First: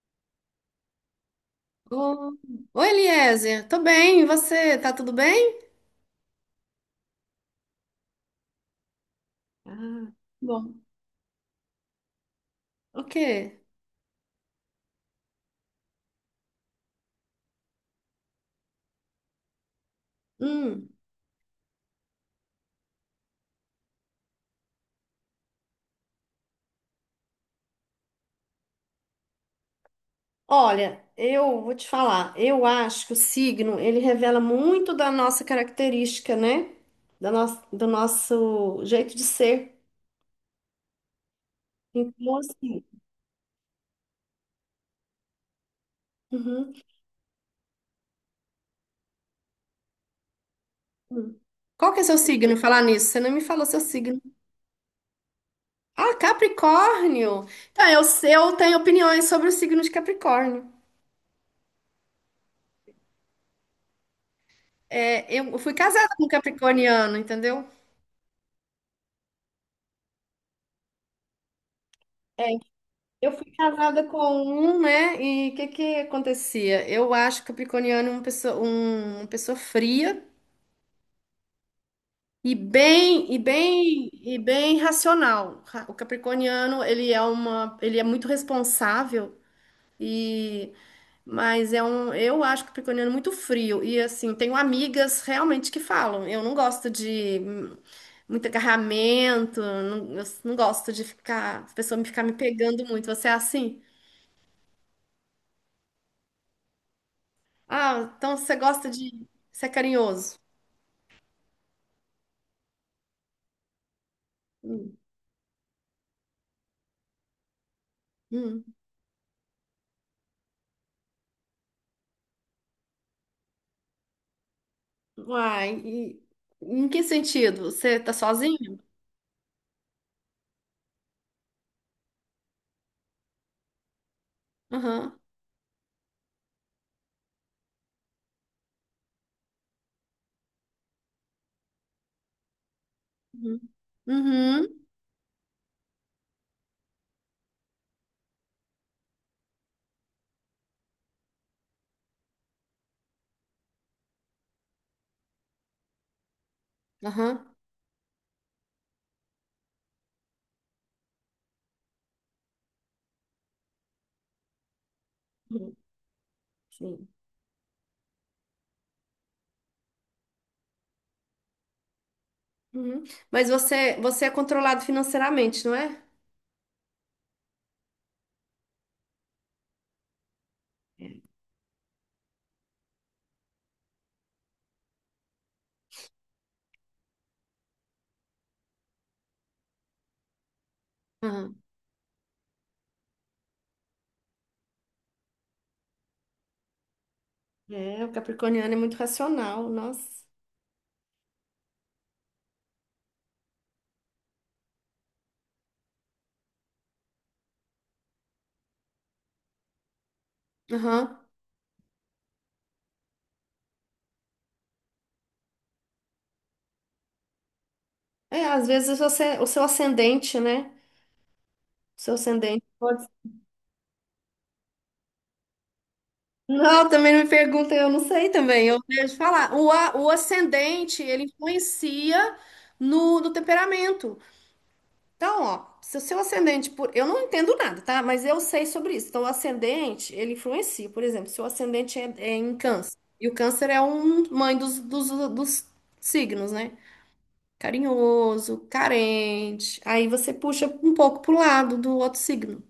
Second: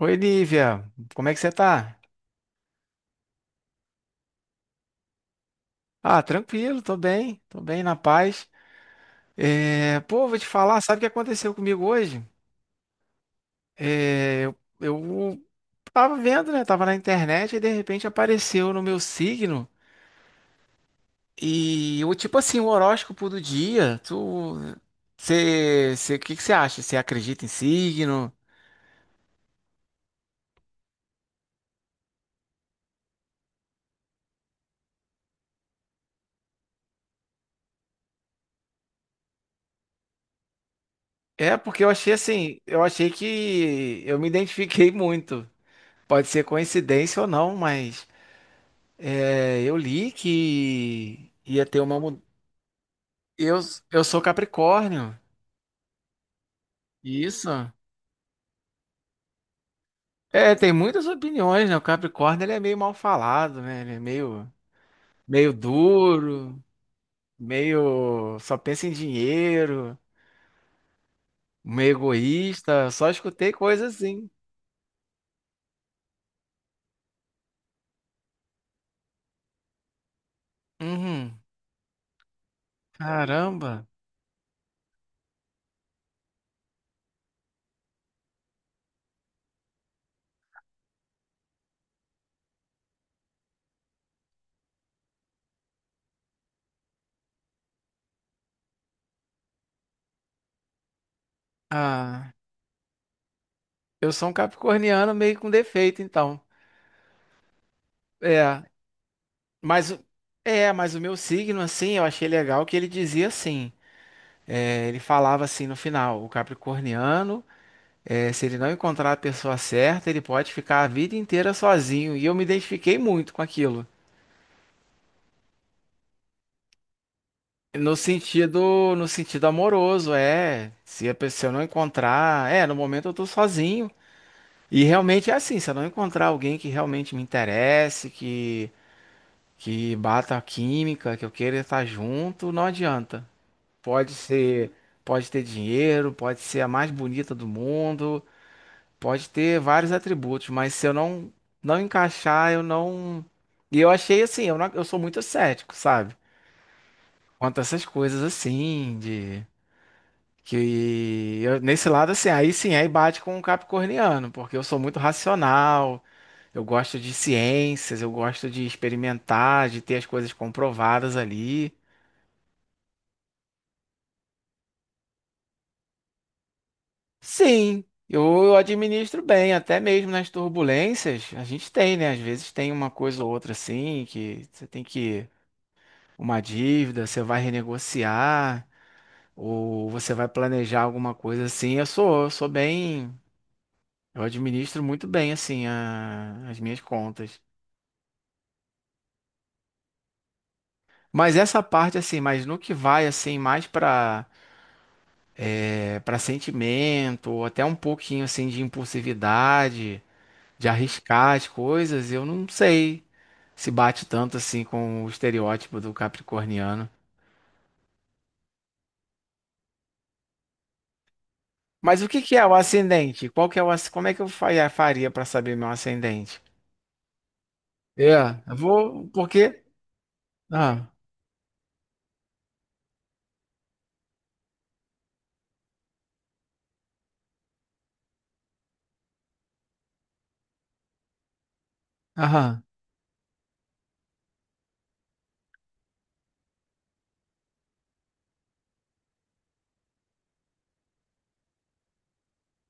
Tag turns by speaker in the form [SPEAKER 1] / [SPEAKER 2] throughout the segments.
[SPEAKER 1] Oi, Lívia, como é que você tá?
[SPEAKER 2] Ô, Oi, Eliezer, tô bem, e você? Tá tudo bem?
[SPEAKER 1] Ah, tranquilo, tô bem na paz. É,
[SPEAKER 2] Ah,
[SPEAKER 1] pô, vou te falar,
[SPEAKER 2] bom.
[SPEAKER 1] sabe o que aconteceu comigo hoje?
[SPEAKER 2] O quê?
[SPEAKER 1] É, eu, eu tava vendo, né? Tava na internet e de repente apareceu no meu signo
[SPEAKER 2] Hum.
[SPEAKER 1] e o tipo assim, o horóscopo do dia. Você, o que que você acha? Você acredita em signo?
[SPEAKER 2] Olha, eu vou te falar, eu acho que o signo, ele revela muito da nossa característica, né? Do nosso jeito de ser.
[SPEAKER 1] É, porque eu achei
[SPEAKER 2] Então,
[SPEAKER 1] assim, eu
[SPEAKER 2] assim.
[SPEAKER 1] achei que eu me identifiquei muito. Pode ser
[SPEAKER 2] Uhum.
[SPEAKER 1] coincidência ou não, mas. É, eu li que
[SPEAKER 2] Hum.
[SPEAKER 1] ia ter
[SPEAKER 2] Qual
[SPEAKER 1] uma
[SPEAKER 2] que é seu
[SPEAKER 1] mudança.
[SPEAKER 2] signo? Falar nisso, você não me
[SPEAKER 1] Eu,
[SPEAKER 2] falou seu
[SPEAKER 1] eu sou
[SPEAKER 2] signo.
[SPEAKER 1] Capricórnio.
[SPEAKER 2] Ah, Capricórnio!
[SPEAKER 1] Isso.
[SPEAKER 2] Então, eu tenho opiniões sobre o signo de
[SPEAKER 1] É,
[SPEAKER 2] Capricórnio.
[SPEAKER 1] tem muitas opiniões, né? O Capricórnio ele é meio mal falado, né? Ele é meio,
[SPEAKER 2] É,
[SPEAKER 1] meio
[SPEAKER 2] eu fui casada com um
[SPEAKER 1] duro,
[SPEAKER 2] capricorniano, entendeu?
[SPEAKER 1] meio só pensa em dinheiro, meio egoísta. Só
[SPEAKER 2] Eu fui
[SPEAKER 1] escutei coisas
[SPEAKER 2] casada com
[SPEAKER 1] assim.
[SPEAKER 2] um, né? E o que que acontecia? Eu acho Capricorniano é uma pessoa fria
[SPEAKER 1] Uhum.
[SPEAKER 2] e bem e
[SPEAKER 1] Caramba.
[SPEAKER 2] bem e bem racional. O Capricorniano, ele é muito responsável e mas eu acho o Capricorniano muito frio e assim, tenho amigas realmente que falam, eu não gosto de muito agarramento, não, eu não gosto de ficar, a pessoa me ficar me
[SPEAKER 1] Ah,
[SPEAKER 2] pegando muito. Você é assim?
[SPEAKER 1] eu sou um capricorniano meio com defeito, então.
[SPEAKER 2] Ah, então você
[SPEAKER 1] É,
[SPEAKER 2] gosta de ser
[SPEAKER 1] mas o-
[SPEAKER 2] carinhoso.
[SPEAKER 1] mas o meu signo assim, eu achei legal que ele dizia assim. É,
[SPEAKER 2] Hum,
[SPEAKER 1] ele falava assim no final: o capricorniano, se ele
[SPEAKER 2] hum.
[SPEAKER 1] não encontrar a pessoa certa, ele pode ficar a vida inteira sozinho. E eu me identifiquei muito com aquilo.
[SPEAKER 2] Uai, e em que sentido?
[SPEAKER 1] No
[SPEAKER 2] Você tá sozinho?
[SPEAKER 1] sentido, no sentido amoroso, é. Se a pessoa não encontrar, no momento eu tô sozinho. E
[SPEAKER 2] Aham.
[SPEAKER 1] realmente é assim, se eu não encontrar alguém que realmente me interesse, que bata a química, que eu queira estar junto, não adianta.
[SPEAKER 2] Uhum.
[SPEAKER 1] Pode ser,
[SPEAKER 2] Uhum.
[SPEAKER 1] pode ter dinheiro, pode ser a mais bonita do mundo, pode ter vários atributos, mas se eu não encaixar, eu não. E eu achei assim, eu não- eu sou muito cético, sabe?
[SPEAKER 2] Aham.
[SPEAKER 1] Quanto a essas coisas assim, que nesse lado assim, aí sim, aí bate com o capricorniano, porque eu sou muito
[SPEAKER 2] Uhum.
[SPEAKER 1] racional, eu gosto
[SPEAKER 2] Sim.
[SPEAKER 1] de ciências, eu gosto de experimentar, de ter as coisas comprovadas ali.
[SPEAKER 2] Uhum. Mas você é controlado financeiramente, não é?
[SPEAKER 1] Sim, eu administro bem, até mesmo nas turbulências, a gente tem, né? Às vezes tem uma coisa ou outra assim que você tem que uma dívida, você vai renegociar, ou você vai planejar alguma coisa
[SPEAKER 2] Aham.
[SPEAKER 1] assim. Eu sou bem, eu administro muito bem assim as minhas contas.
[SPEAKER 2] É, o capricorniano é muito racional, nossa.
[SPEAKER 1] Mas essa parte assim, mas no que vai assim mais para sentimento, ou até um pouquinho assim de impulsividade, de
[SPEAKER 2] Aham.
[SPEAKER 1] arriscar as coisas, eu não sei se bate tanto assim com o estereótipo do capricorniano.
[SPEAKER 2] É, às vezes o seu ascendente, né? O
[SPEAKER 1] Mas o
[SPEAKER 2] seu
[SPEAKER 1] que que é o
[SPEAKER 2] ascendente.
[SPEAKER 1] ascendente? Qual que é o, asc- como é que eu fa- é, faria para saber meu ascendente?
[SPEAKER 2] Não, também não me perguntem, eu não
[SPEAKER 1] É,
[SPEAKER 2] sei
[SPEAKER 1] eu
[SPEAKER 2] também. Eu
[SPEAKER 1] vou,
[SPEAKER 2] vejo falar.
[SPEAKER 1] porque,
[SPEAKER 2] O
[SPEAKER 1] ah,
[SPEAKER 2] ascendente, ele influencia no temperamento. Então, ó, se o seu ascendente, eu não entendo nada, tá? Mas eu sei sobre isso. Então, o ascendente, ele influencia. Por exemplo, se o ascendente é em
[SPEAKER 1] aham.
[SPEAKER 2] Câncer, e o Câncer é um mãe dos signos, né? Carinhoso, carente. Aí você puxa um pouco pro lado do outro signo.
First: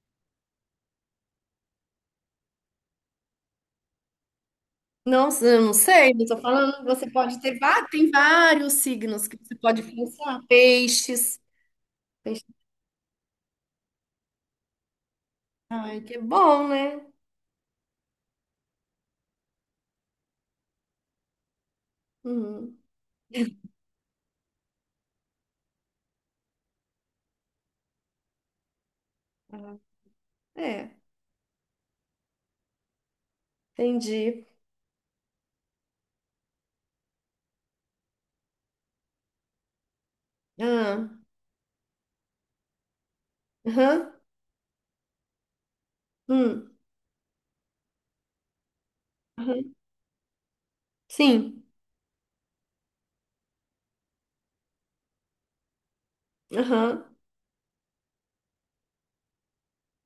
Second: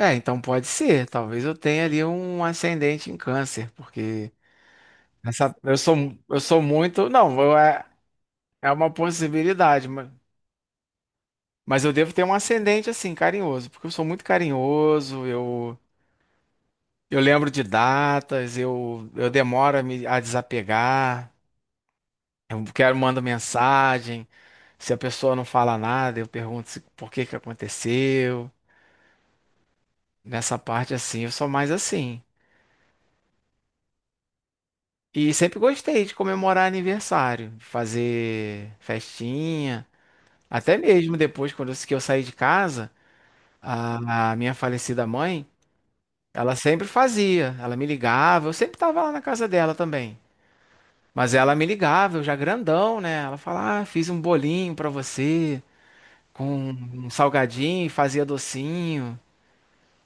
[SPEAKER 1] É, então pode ser, talvez eu tenha ali um ascendente em câncer, porque
[SPEAKER 2] Nossa,
[SPEAKER 1] essa,
[SPEAKER 2] eu não
[SPEAKER 1] eu sou,
[SPEAKER 2] sei, eu tô
[SPEAKER 1] eu sou
[SPEAKER 2] falando,
[SPEAKER 1] muito,
[SPEAKER 2] você
[SPEAKER 1] não,
[SPEAKER 2] pode ter, tem
[SPEAKER 1] é
[SPEAKER 2] vários
[SPEAKER 1] uma
[SPEAKER 2] signos que você pode
[SPEAKER 1] possibilidade, mas,
[SPEAKER 2] pensar. Peixes.
[SPEAKER 1] mas eu devo ter um
[SPEAKER 2] Peixe,
[SPEAKER 1] ascendente assim, carinhoso, porque eu sou muito carinhoso, eu,
[SPEAKER 2] ai, que bom, né?
[SPEAKER 1] eu lembro de datas, eu demoro a desapegar, eu
[SPEAKER 2] Uhum.
[SPEAKER 1] quero, mando mensagem, se a pessoa não fala nada, eu pergunto se, por que que aconteceu,
[SPEAKER 2] Ah,
[SPEAKER 1] nessa parte
[SPEAKER 2] é,
[SPEAKER 1] assim, eu sou mais assim.
[SPEAKER 2] entendi.
[SPEAKER 1] E sempre gostei de comemorar aniversário, de fazer festinha. Até
[SPEAKER 2] Ah.
[SPEAKER 1] mesmo depois, quando eu que eu saí de casa,
[SPEAKER 2] Aham.
[SPEAKER 1] a minha falecida mãe, ela
[SPEAKER 2] Hum.
[SPEAKER 1] sempre fazia. Ela me ligava, eu sempre estava lá na casa
[SPEAKER 2] Aham.
[SPEAKER 1] dela também. Mas ela
[SPEAKER 2] Sim,
[SPEAKER 1] me ligava, eu já grandão, né? Ela falava, ah, fiz um bolinho pra você, com
[SPEAKER 2] aham,
[SPEAKER 1] um salgadinho, fazia docinho.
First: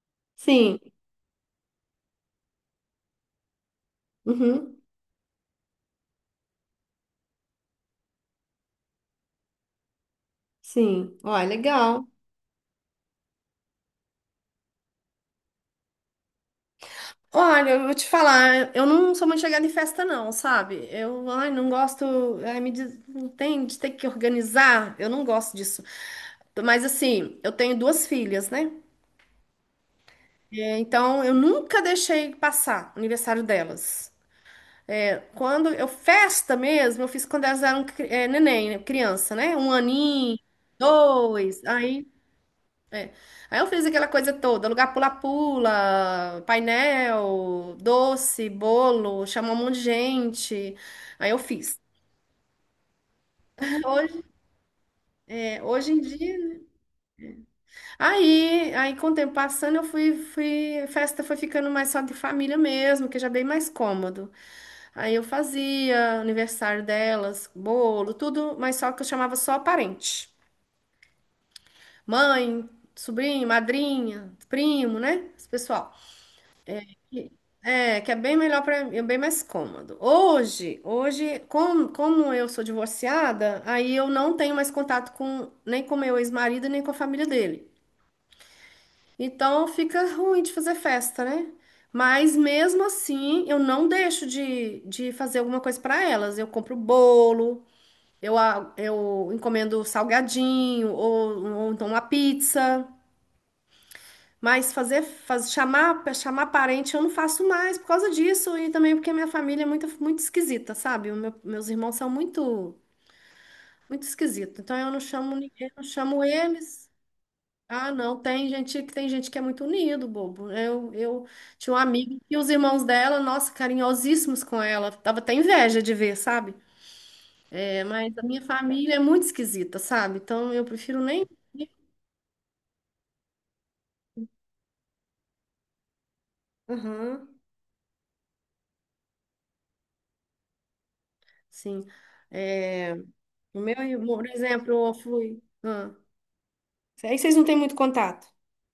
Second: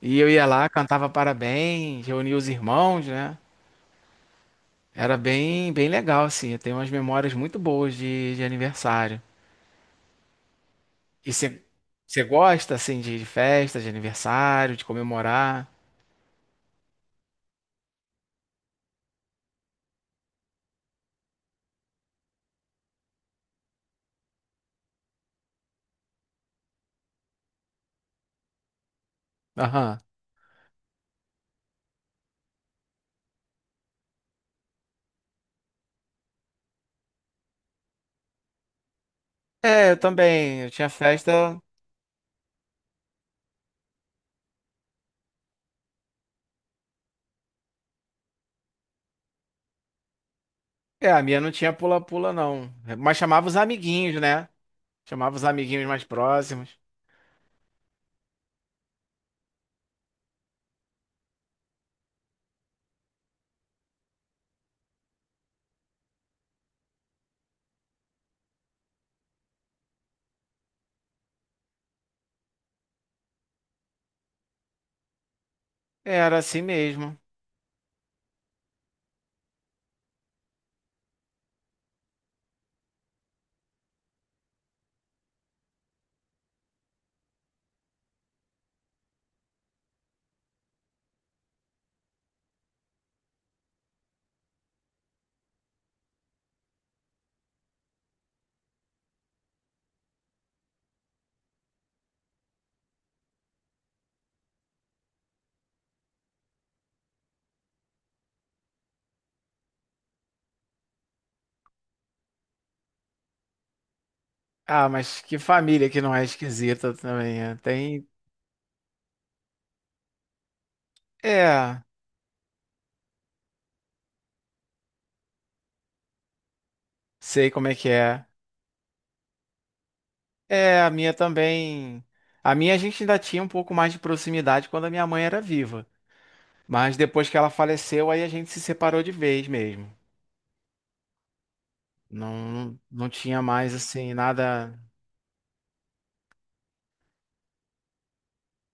[SPEAKER 1] E eu ia lá,
[SPEAKER 2] sim,
[SPEAKER 1] cantava parabéns, reunia os irmãos, né?
[SPEAKER 2] uhum,
[SPEAKER 1] Era bem, bem legal, assim. Eu tenho umas memórias muito boas de aniversário.
[SPEAKER 2] sim.
[SPEAKER 1] E
[SPEAKER 2] Ó, é
[SPEAKER 1] você
[SPEAKER 2] legal.
[SPEAKER 1] você gosta, assim, de festa, de aniversário, de comemorar?
[SPEAKER 2] Olha, eu vou te falar, eu não sou muito chegada em festa, não, sabe? Ai, não gosto, ai, me diz, não tem de ter que organizar, eu não gosto disso. Mas assim, eu tenho duas filhas, né?
[SPEAKER 1] Aham.
[SPEAKER 2] É, então, eu nunca deixei passar o aniversário delas. Quando eu festa mesmo, eu fiz quando elas eram é, neném, né, criança, né? Um
[SPEAKER 1] É, eu
[SPEAKER 2] aninho,
[SPEAKER 1] também. Eu tinha festa.
[SPEAKER 2] dois, aí, é. Aí eu fiz aquela coisa toda, lugar pula-pula, painel, doce, bolo, chamou um monte de gente.
[SPEAKER 1] É, a
[SPEAKER 2] Aí eu
[SPEAKER 1] minha não tinha
[SPEAKER 2] fiz.
[SPEAKER 1] pula-pula, não. Mas chamava os amiguinhos,
[SPEAKER 2] Hoje,
[SPEAKER 1] né? Chamava os
[SPEAKER 2] é,
[SPEAKER 1] amiguinhos
[SPEAKER 2] hoje em
[SPEAKER 1] mais
[SPEAKER 2] dia, né?
[SPEAKER 1] próximos.
[SPEAKER 2] Aí com o tempo passando, eu fui, festa foi ficando mais só de família mesmo, que já é bem mais cômodo. Aí eu fazia aniversário delas, bolo, tudo, mas só que eu chamava só parente. Mãe, sobrinho, madrinha, primo, né? Esse pessoal.
[SPEAKER 1] É, era assim mesmo.
[SPEAKER 2] E- É, que é bem melhor para mim, é bem mais cômodo. Hoje, como eu sou divorciada, aí eu não tenho mais contato com nem com meu ex-marido, nem com a família dele. Então fica ruim de fazer festa, né? Mas mesmo assim, eu não deixo de fazer alguma coisa para elas. Eu compro bolo. Eu encomendo salgadinho ou então uma pizza. Mas chamar parente eu não faço mais por causa disso e também porque minha família é muito, muito esquisita, sabe? Meus irmãos são muito, muito esquisitos. Então
[SPEAKER 1] Ah,
[SPEAKER 2] eu não
[SPEAKER 1] mas
[SPEAKER 2] chamo
[SPEAKER 1] que
[SPEAKER 2] ninguém, não
[SPEAKER 1] família que não
[SPEAKER 2] chamo
[SPEAKER 1] é
[SPEAKER 2] eles.
[SPEAKER 1] esquisita também. É.
[SPEAKER 2] Ah,
[SPEAKER 1] Tem.
[SPEAKER 2] não, tem gente que é muito unido, bobo. Eu tinha uma
[SPEAKER 1] É,
[SPEAKER 2] amiga e os irmãos dela, nossa, carinhosíssimos com ela. Tava até inveja de ver, sabe?
[SPEAKER 1] sei como é
[SPEAKER 2] É,
[SPEAKER 1] que
[SPEAKER 2] mas a
[SPEAKER 1] é.
[SPEAKER 2] minha família é muito esquisita, sabe? Então eu
[SPEAKER 1] É, a
[SPEAKER 2] prefiro
[SPEAKER 1] minha
[SPEAKER 2] nem.
[SPEAKER 1] também. A gente ainda tinha um pouco mais de proximidade quando a minha mãe era viva. Mas depois
[SPEAKER 2] Aham,
[SPEAKER 1] que ela faleceu, aí a gente se separou de vez mesmo.
[SPEAKER 2] sim.
[SPEAKER 1] Não,
[SPEAKER 2] É,
[SPEAKER 1] não tinha
[SPEAKER 2] o
[SPEAKER 1] mais
[SPEAKER 2] meu
[SPEAKER 1] assim
[SPEAKER 2] irmão, por
[SPEAKER 1] nada.
[SPEAKER 2] exemplo, eu fui. Ah. Aí vocês não têm muito contato.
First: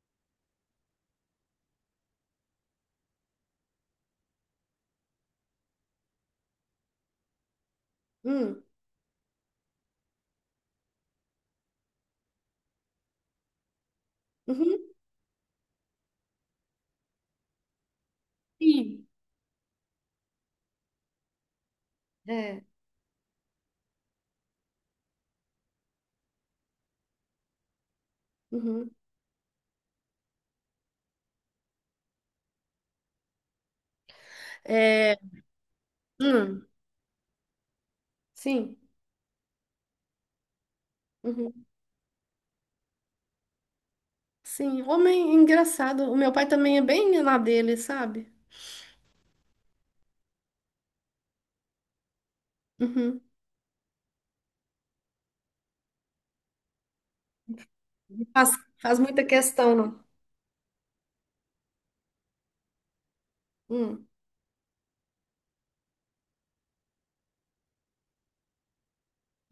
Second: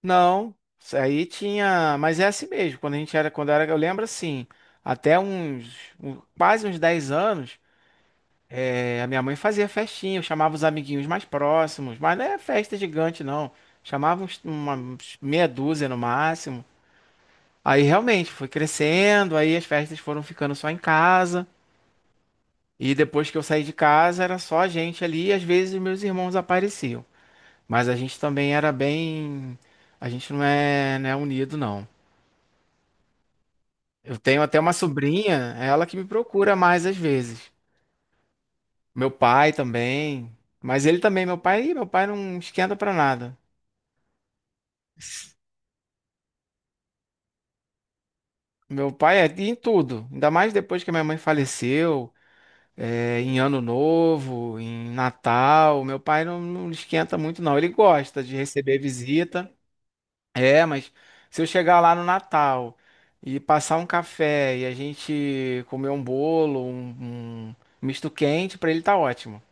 [SPEAKER 1] Não, isso aí tinha, mas é assim mesmo. Quando eu era, eu lembro assim, até quase uns 10 anos,
[SPEAKER 2] Hum,
[SPEAKER 1] a minha mãe fazia festinha, eu chamava os amiguinhos mais próximos, mas não é festa gigante não. Chamava
[SPEAKER 2] uhum,
[SPEAKER 1] uns meia dúzia no máximo. Aí realmente foi
[SPEAKER 2] sim.
[SPEAKER 1] crescendo, aí as festas foram ficando só em casa,
[SPEAKER 2] É,
[SPEAKER 1] e depois que eu saí de casa era só a gente ali, e às vezes os meus irmãos apareciam. Mas a gente também era
[SPEAKER 2] uhum.
[SPEAKER 1] bem. A gente não é unido, não. Eu tenho até uma
[SPEAKER 2] É,
[SPEAKER 1] sobrinha, ela que me procura
[SPEAKER 2] hum,
[SPEAKER 1] mais às vezes.
[SPEAKER 2] sim.
[SPEAKER 1] Meu pai também. Mas ele também, meu
[SPEAKER 2] Uhum,
[SPEAKER 1] pai, ih, meu pai não esquenta pra nada.
[SPEAKER 2] sim. Homem engraçado. O meu pai também é bem na dele, sabe?
[SPEAKER 1] Meu pai é em tudo. Ainda mais depois que a minha mãe faleceu,
[SPEAKER 2] Uhum.
[SPEAKER 1] em Ano Novo, em Natal. Meu pai não esquenta muito, não. Ele gosta de
[SPEAKER 2] Faz,
[SPEAKER 1] receber
[SPEAKER 2] faz muita
[SPEAKER 1] visita.
[SPEAKER 2] questão, não.
[SPEAKER 1] É, mas se eu chegar lá no Natal e passar um
[SPEAKER 2] Hum.
[SPEAKER 1] café e a gente comer um bolo, um misto quente, pra ele tá ótimo.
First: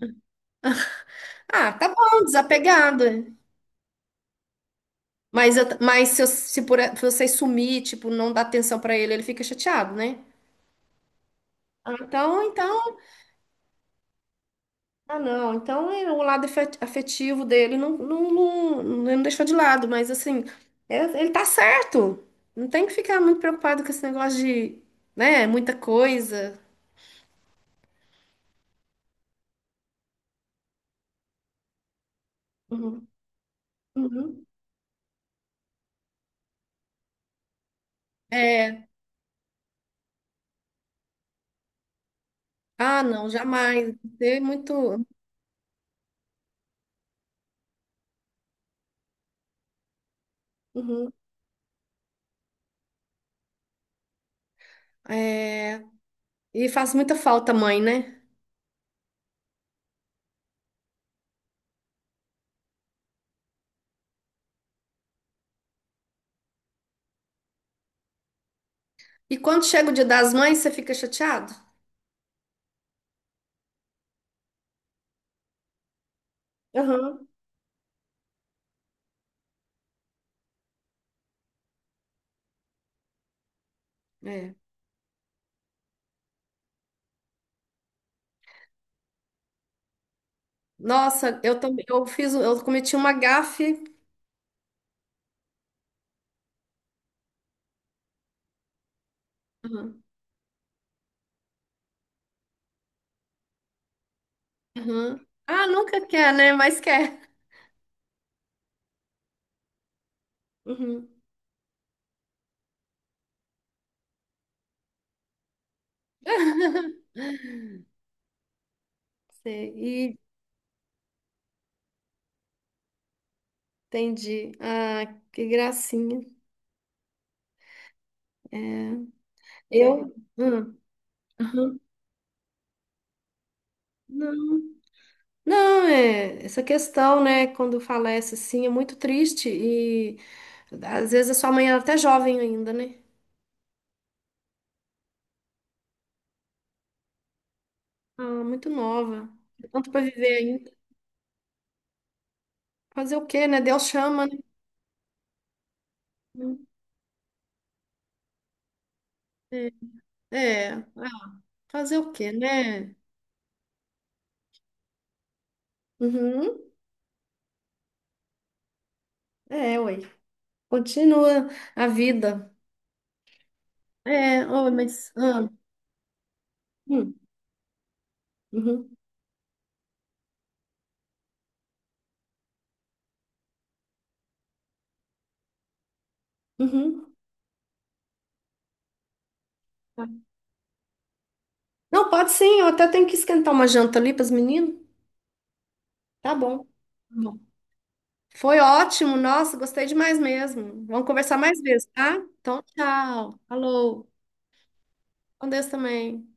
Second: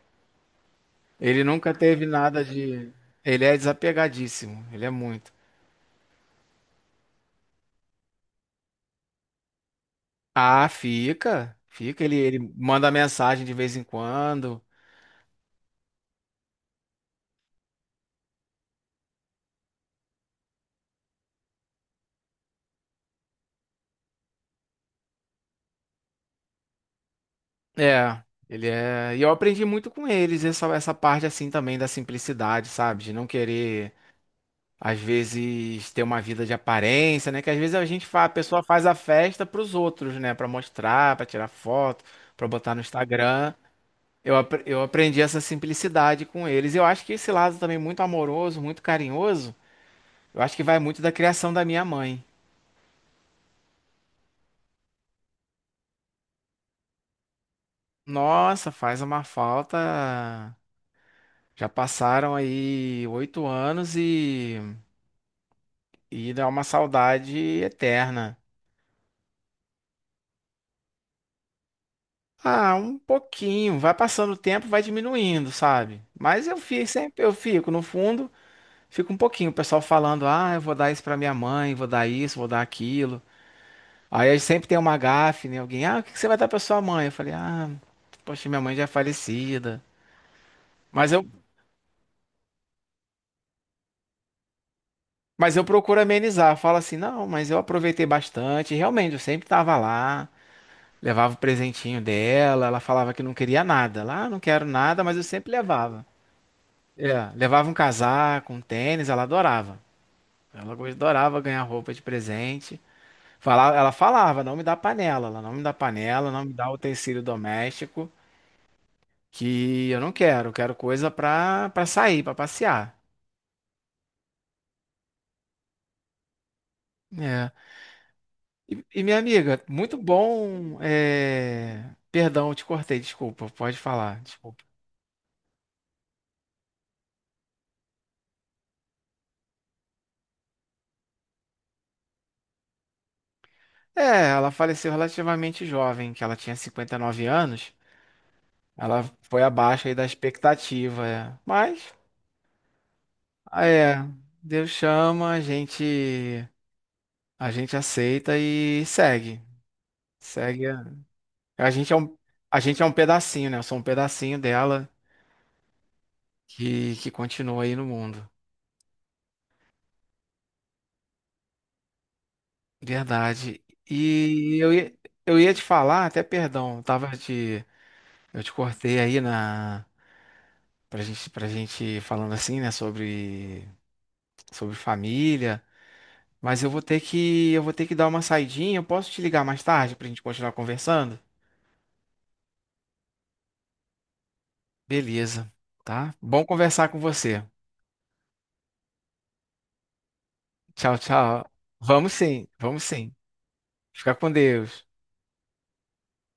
[SPEAKER 1] Ele
[SPEAKER 2] Ah,
[SPEAKER 1] nunca
[SPEAKER 2] tá
[SPEAKER 1] teve
[SPEAKER 2] bom,
[SPEAKER 1] nada de.
[SPEAKER 2] desapegado. É.
[SPEAKER 1] Ele é desapegadíssimo, ele é muito.
[SPEAKER 2] Mas, eu- mas se, eu- se por, se você sumir, tipo, não dar atenção pra ele, ele fica chateado, né?
[SPEAKER 1] Ah, fica,
[SPEAKER 2] Ah,
[SPEAKER 1] fica. Ele
[SPEAKER 2] então,
[SPEAKER 1] manda
[SPEAKER 2] então.
[SPEAKER 1] mensagem de vez em quando.
[SPEAKER 2] Ah, não. Então o lado afetivo dele não, não, não, ele não deixou de lado, mas assim, ele tá certo. Não tem que ficar muito preocupado com esse negócio de, né, muita coisa.
[SPEAKER 1] É, ele é. E eu aprendi muito com eles, essa parte assim também da simplicidade, sabe?
[SPEAKER 2] Uhum.
[SPEAKER 1] De não querer.
[SPEAKER 2] Uhum.
[SPEAKER 1] Às vezes ter uma vida de aparência, né? Que às vezes a pessoa faz
[SPEAKER 2] É.
[SPEAKER 1] a festa para os outros, né? Para mostrar, para tirar foto, para botar no
[SPEAKER 2] Ah, não,
[SPEAKER 1] Instagram.
[SPEAKER 2] jamais. Você
[SPEAKER 1] Eu,
[SPEAKER 2] é
[SPEAKER 1] apre- eu
[SPEAKER 2] muito.
[SPEAKER 1] aprendi essa simplicidade com eles. Eu acho que esse lado também muito amoroso, muito carinhoso, eu acho que vai muito da
[SPEAKER 2] Uhum.
[SPEAKER 1] criação da minha mãe.
[SPEAKER 2] É, e faz muita falta, a mãe, né?
[SPEAKER 1] Nossa, faz uma falta. Já passaram aí 8 anos e dá uma saudade eterna.
[SPEAKER 2] E quando chega o Dia das Mães, você fica chateado?
[SPEAKER 1] Ah, um pouquinho. Vai passando o tempo, vai diminuindo, sabe? Mas eu fico sempre,
[SPEAKER 2] Uhum.
[SPEAKER 1] eu fico no fundo, fico um pouquinho. O pessoal falando, ah, eu vou dar isso pra minha mãe, vou dar isso, vou dar aquilo. Aí
[SPEAKER 2] É.
[SPEAKER 1] sempre tem uma gafe, né? Alguém, ah, o que que você vai dar pra sua mãe? Eu falei, ah, poxa, minha mãe já é falecida. Mas eu,
[SPEAKER 2] Nossa, eu também, eu cometi uma gafe.
[SPEAKER 1] mas eu procuro amenizar. Eu falo assim, não, mas eu aproveitei bastante. Realmente, eu sempre tava
[SPEAKER 2] Uhum.
[SPEAKER 1] lá, levava o presentinho dela. Ela falava que não queria nada. Lá, não quero nada, mas
[SPEAKER 2] Uhum.
[SPEAKER 1] eu sempre
[SPEAKER 2] Ah,
[SPEAKER 1] levava.
[SPEAKER 2] nunca quer, né? Mas quer.
[SPEAKER 1] É, levava um casaco, um tênis, ela adorava. Ela go-
[SPEAKER 2] Uhum.
[SPEAKER 1] adorava ganhar roupa de presente. Ela falava, não me dá panela, ela não me dá panela, não me dá utensílio doméstico,
[SPEAKER 2] Sei,
[SPEAKER 1] que eu não
[SPEAKER 2] e
[SPEAKER 1] quero, eu quero coisa pra sair, pra passear.
[SPEAKER 2] entendi. Ah, que gracinha.
[SPEAKER 1] É.
[SPEAKER 2] É.
[SPEAKER 1] Minha amiga, muito
[SPEAKER 2] Eu?
[SPEAKER 1] bom.
[SPEAKER 2] Uhum.
[SPEAKER 1] Perdão, eu te cortei, desculpa, pode falar,
[SPEAKER 2] Não,
[SPEAKER 1] desculpa.
[SPEAKER 2] não, é essa questão, né? Quando falece assim, é muito triste e às vezes a sua mãe era até jovem ainda, né?
[SPEAKER 1] É, ela faleceu relativamente jovem, que ela tinha 59 anos.
[SPEAKER 2] Ah, muito
[SPEAKER 1] Ela
[SPEAKER 2] nova.
[SPEAKER 1] foi abaixo
[SPEAKER 2] Tanto
[SPEAKER 1] aí
[SPEAKER 2] para
[SPEAKER 1] da
[SPEAKER 2] viver ainda.
[SPEAKER 1] expectativa, é. Mas.
[SPEAKER 2] Fazer o quê, né?
[SPEAKER 1] Ah,
[SPEAKER 2] Deus
[SPEAKER 1] é,
[SPEAKER 2] chama, né?
[SPEAKER 1] Deus chama, a gente aceita e segue.
[SPEAKER 2] É,
[SPEAKER 1] Segue.
[SPEAKER 2] é.
[SPEAKER 1] A
[SPEAKER 2] Ah,
[SPEAKER 1] a gente é
[SPEAKER 2] fazer o
[SPEAKER 1] um,
[SPEAKER 2] quê,
[SPEAKER 1] a gente é um
[SPEAKER 2] né?
[SPEAKER 1] pedacinho, né? Eu sou um pedacinho dela
[SPEAKER 2] Uhum.
[SPEAKER 1] que continua aí no mundo.
[SPEAKER 2] É, oi. Continua a vida.
[SPEAKER 1] Verdade.
[SPEAKER 2] É,
[SPEAKER 1] E
[SPEAKER 2] oi,
[SPEAKER 1] eu ia,
[SPEAKER 2] mas.
[SPEAKER 1] eu
[SPEAKER 2] Ah,
[SPEAKER 1] ia te falar, até perdão,
[SPEAKER 2] hum.
[SPEAKER 1] eu te
[SPEAKER 2] Uhum,
[SPEAKER 1] cortei aí na pra gente falando assim, né, sobre família, mas eu vou ter
[SPEAKER 2] uhum.
[SPEAKER 1] que eu vou ter que dar uma saidinha. Eu posso te ligar mais tarde pra
[SPEAKER 2] Tá.
[SPEAKER 1] gente continuar conversando?
[SPEAKER 2] Não, pode sim, eu até tenho que esquentar uma janta ali para os meninos.
[SPEAKER 1] Beleza, tá?
[SPEAKER 2] Tá
[SPEAKER 1] Bom
[SPEAKER 2] bom. Tá.
[SPEAKER 1] conversar com
[SPEAKER 2] Bom,
[SPEAKER 1] você.
[SPEAKER 2] foi ótimo, nossa, gostei demais mesmo.
[SPEAKER 1] Tchau,
[SPEAKER 2] Vamos conversar
[SPEAKER 1] tchau.
[SPEAKER 2] mais vezes,
[SPEAKER 1] Vamos
[SPEAKER 2] tá?
[SPEAKER 1] sim,
[SPEAKER 2] Então,
[SPEAKER 1] vamos sim.
[SPEAKER 2] tchau. Alô,
[SPEAKER 1] Fica com Deus.
[SPEAKER 2] com Deus também.